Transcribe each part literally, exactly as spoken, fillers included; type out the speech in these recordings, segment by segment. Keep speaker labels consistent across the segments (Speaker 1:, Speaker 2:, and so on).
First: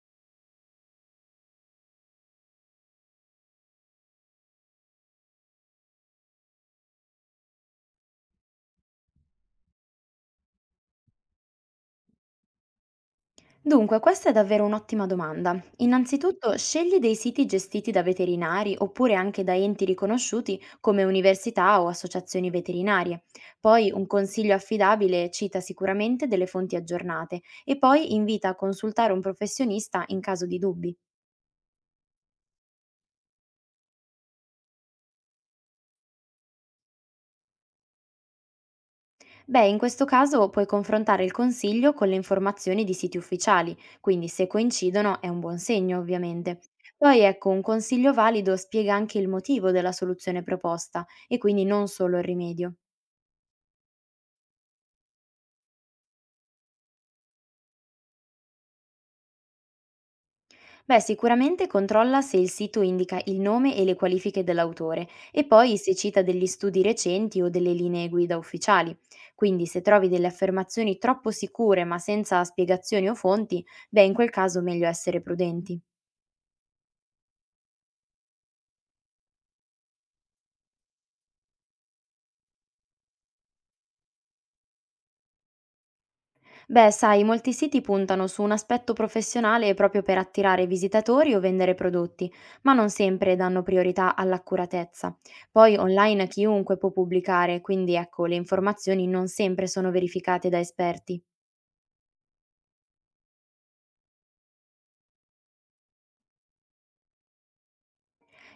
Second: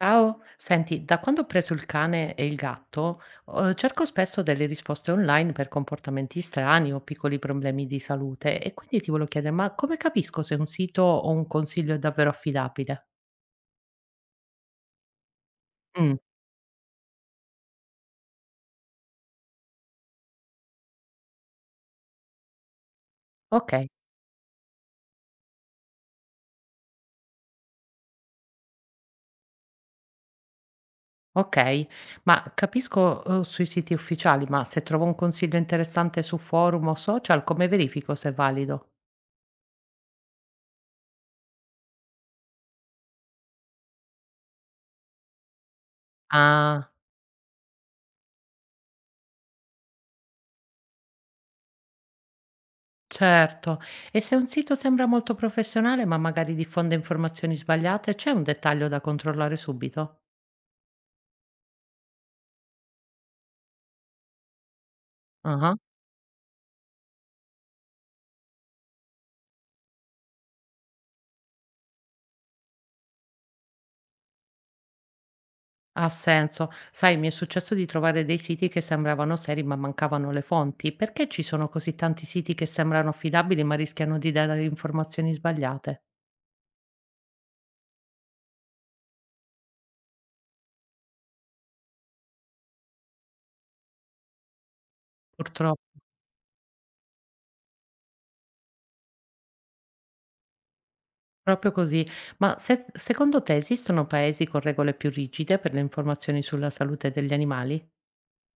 Speaker 1: Ciao, senti, da quando ho preso il cane e il gatto, eh, cerco spesso delle risposte online per comportamenti strani o piccoli problemi di salute e quindi ti volevo chiedere, ma come capisco se un sito o un consiglio è davvero affidabile?
Speaker 2: Dunque, questa è davvero un'ottima domanda.
Speaker 1: Mm,
Speaker 2: Innanzitutto, scegli dei siti gestiti da veterinari oppure anche da enti riconosciuti come università o associazioni veterinarie.
Speaker 1: ok,
Speaker 2: Poi un consiglio affidabile cita sicuramente delle fonti aggiornate e poi invita a consultare un professionista in caso di dubbi.
Speaker 1: ok, ma capisco, eh, sui siti ufficiali, ma se trovo un consiglio interessante su forum o social, come verifico se è valido?
Speaker 2: Beh, in questo caso puoi confrontare il consiglio con le informazioni di siti ufficiali, quindi se coincidono è un buon segno, ovviamente.
Speaker 1: Ah.
Speaker 2: Poi ecco, un consiglio valido spiega anche il motivo della soluzione proposta e quindi non solo il rimedio.
Speaker 1: Certo, e se un sito sembra molto professionale ma magari diffonde informazioni sbagliate, c'è un dettaglio da controllare subito?
Speaker 2: Beh, sicuramente controlla se il sito indica il nome e le qualifiche dell'autore e poi
Speaker 1: Ah,
Speaker 2: se cita degli studi recenti o delle linee guida ufficiali. Quindi se trovi delle affermazioni troppo sicure ma senza spiegazioni o fonti, beh, in quel caso meglio essere prudenti.
Speaker 1: ha senso. Sai, mi è successo di trovare dei siti che sembravano seri ma mancavano le fonti. Perché ci sono così tanti siti che sembrano affidabili ma rischiano di dare informazioni sbagliate?
Speaker 2: Beh, sai, molti siti puntano su un aspetto professionale proprio per attirare visitatori o vendere prodotti, ma non sempre danno priorità all'accuratezza. Poi
Speaker 1: Purtroppo,
Speaker 2: online chiunque può pubblicare, quindi ecco, le informazioni non sempre sono verificate da esperti.
Speaker 1: proprio così. Ma se- secondo te esistono paesi con regole più rigide per le informazioni sulla salute degli animali?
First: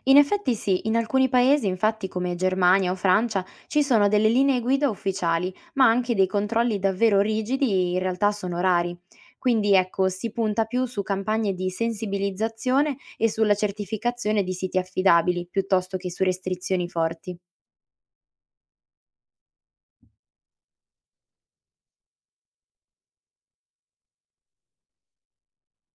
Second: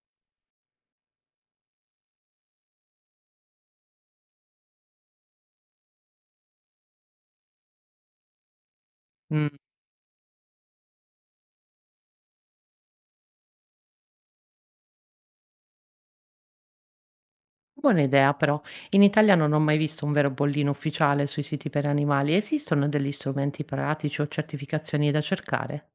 Speaker 2: In effetti sì, in alcuni paesi, infatti come Germania o Francia, ci sono delle linee guida ufficiali, ma anche dei controlli davvero rigidi e in realtà sono rari.
Speaker 1: Mm.
Speaker 2: Quindi ecco, si punta più su campagne di sensibilizzazione e sulla certificazione di siti affidabili, piuttosto che su restrizioni forti.
Speaker 1: Buona idea però. In Italia non ho mai visto un vero bollino ufficiale sui siti per animali. Esistono degli strumenti pratici o certificazioni da cercare?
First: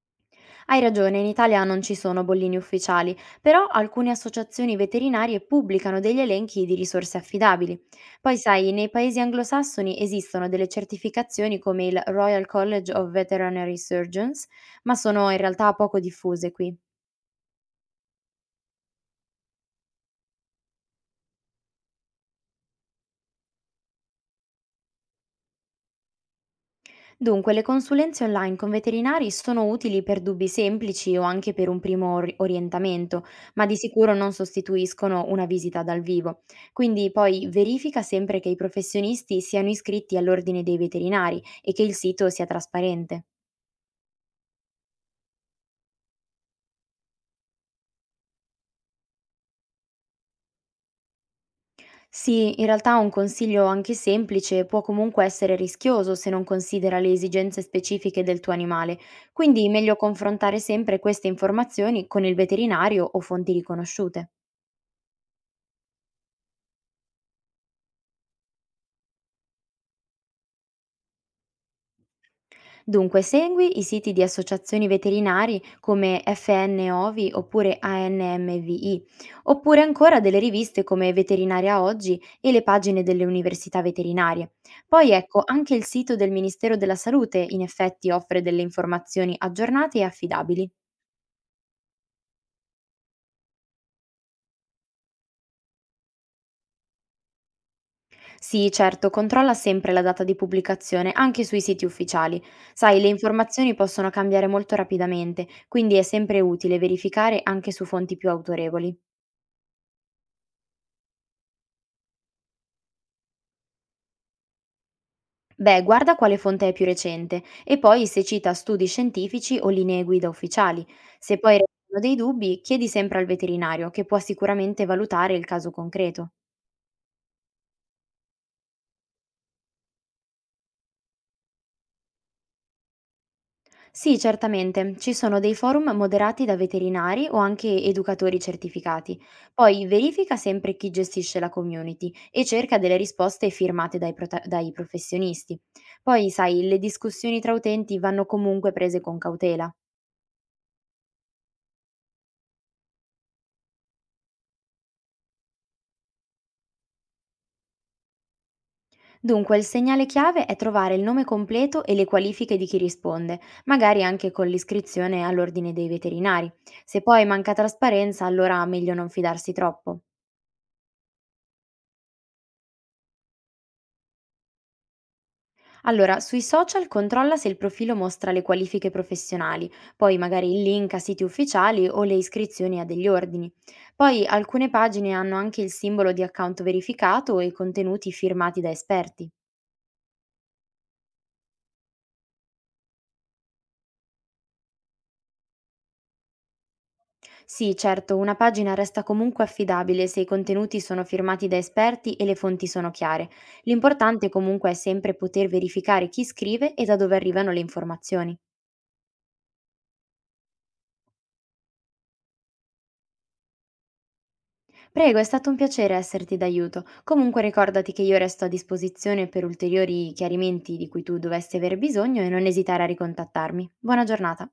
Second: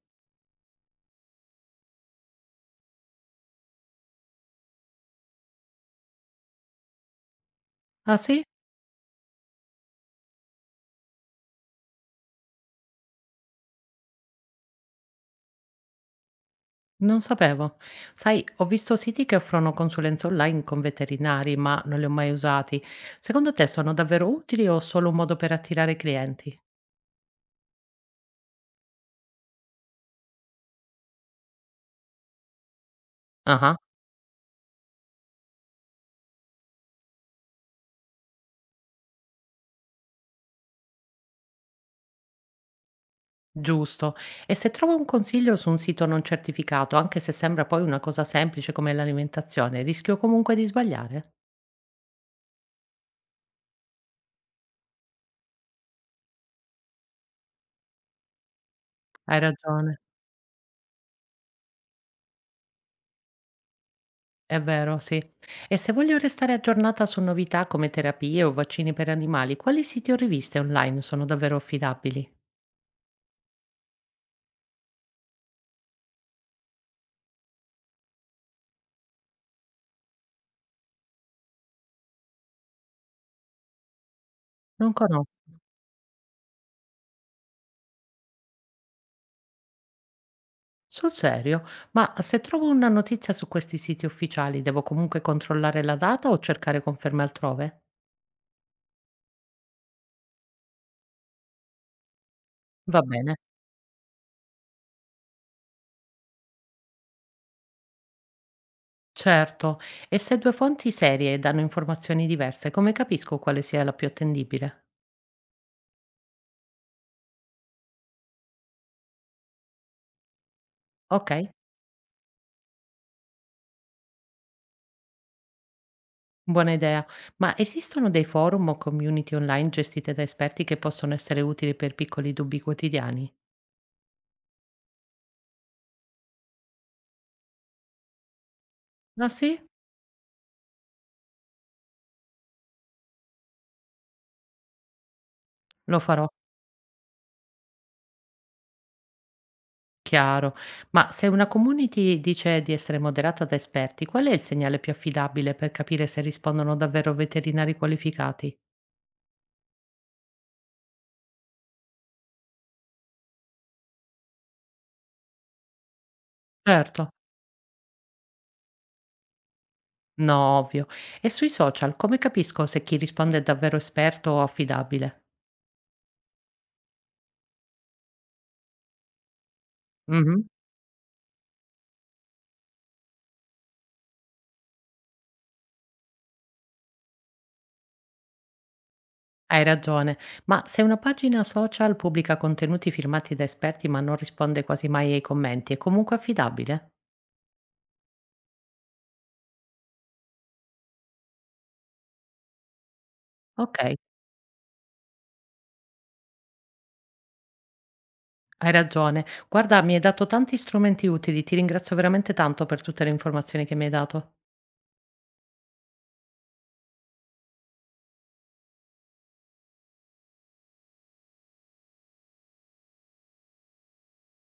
Speaker 2: Hai ragione, in Italia non ci sono bollini ufficiali, però alcune associazioni veterinarie pubblicano degli elenchi di risorse affidabili.
Speaker 1: Ah
Speaker 2: Poi
Speaker 1: sì?
Speaker 2: sai, nei paesi anglosassoni esistono delle certificazioni come il Royal College of Veterinary Surgeons, ma sono in realtà poco diffuse qui.
Speaker 1: Non sapevo. Sai, ho visto siti che offrono consulenze online con veterinari, ma non li ho mai usati. Secondo te sono davvero utili o solo un modo per attirare clienti?
Speaker 2: Dunque, le consulenze online con veterinari sono utili per dubbi semplici o anche per un primo ori- orientamento, ma di
Speaker 1: Ah,
Speaker 2: sicuro non sostituiscono una visita dal vivo. Quindi poi verifica sempre che i professionisti siano iscritti all'ordine dei veterinari e che il sito sia trasparente.
Speaker 1: giusto. E se trovo un consiglio su un sito non certificato, anche se sembra poi una cosa semplice come l'alimentazione, rischio comunque di sbagliare?
Speaker 2: Sì, in realtà un consiglio anche semplice può comunque essere rischioso se non considera le esigenze specifiche del tuo animale,
Speaker 1: Hai
Speaker 2: quindi
Speaker 1: ragione.
Speaker 2: meglio confrontare sempre queste informazioni con il veterinario o fonti riconosciute.
Speaker 1: È vero, sì. E se voglio restare aggiornata su novità come terapie o vaccini per animali, quali siti o riviste online sono davvero affidabili?
Speaker 2: Dunque, segui i siti di associazioni veterinari come F N O V I oppure A N M V I, oppure ancora delle riviste come Veterinaria Oggi e le pagine delle università veterinarie.
Speaker 1: Non
Speaker 2: Poi
Speaker 1: conosco.
Speaker 2: ecco, anche il sito del Ministero della Salute in effetti offre delle informazioni aggiornate e affidabili.
Speaker 1: Sul serio? Ma se trovo una notizia su questi siti ufficiali, devo comunque controllare la data o cercare conferme altrove?
Speaker 2: Sì, certo, controlla sempre la data di pubblicazione anche sui siti ufficiali. Sai,
Speaker 1: Va
Speaker 2: le
Speaker 1: bene.
Speaker 2: informazioni possono cambiare molto rapidamente, quindi è sempre utile verificare anche su fonti più autorevoli.
Speaker 1: Certo. E se due fonti serie danno informazioni diverse, come capisco quale sia la più attendibile?
Speaker 2: Beh, guarda quale fonte è più recente e poi se cita studi scientifici o linee guida ufficiali.
Speaker 1: Ok.
Speaker 2: Se poi restano dei dubbi, chiedi sempre al veterinario, che può sicuramente valutare il caso concreto.
Speaker 1: Buona idea. Ma esistono dei forum o community online gestite da esperti che possono essere utili per piccoli dubbi quotidiani?
Speaker 2: Sì, certamente, ci sono dei forum moderati da veterinari o anche educatori certificati.
Speaker 1: Ah sì?
Speaker 2: Poi verifica sempre chi gestisce la community e cerca delle risposte firmate dai, prota- dai professionisti.
Speaker 1: Lo farò,
Speaker 2: Poi, sai, le discussioni tra utenti vanno comunque prese con cautela.
Speaker 1: chiaro. Ma se una community dice di essere moderata da esperti, qual è il segnale più affidabile per capire se rispondono davvero veterinari qualificati?
Speaker 2: Dunque, il segnale chiave è trovare il nome completo e le qualifiche di chi risponde, magari anche con l'iscrizione all'ordine dei veterinari. Se
Speaker 1: Certo.
Speaker 2: poi manca trasparenza, allora meglio non fidarsi troppo.
Speaker 1: No, ovvio. E sui social, come capisco se chi risponde è davvero esperto o affidabile?
Speaker 2: Allora, sui social controlla se il profilo mostra le qualifiche professionali, poi magari il link a siti ufficiali o le iscrizioni a degli ordini. Poi alcune pagine hanno anche il simbolo di account verificato e contenuti firmati da esperti.
Speaker 1: Hai ragione, ma se una pagina social pubblica contenuti firmati da esperti ma non risponde quasi mai ai commenti, è comunque affidabile?
Speaker 2: Sì, certo, una pagina resta comunque affidabile se i contenuti sono firmati da esperti e le fonti sono chiare.
Speaker 1: Ok,
Speaker 2: L'importante comunque è sempre poter verificare chi scrive e da dove arrivano le informazioni.
Speaker 1: hai ragione. Guarda, mi hai dato tanti strumenti utili, ti ringrazio veramente tanto per tutte le informazioni che mi hai dato.
Speaker 2: Prego, è stato un piacere esserti d'aiuto. Comunque ricordati che io resto a disposizione per ulteriori chiarimenti di cui tu dovessi aver bisogno e non esitare a ricontattarmi. Buona giornata.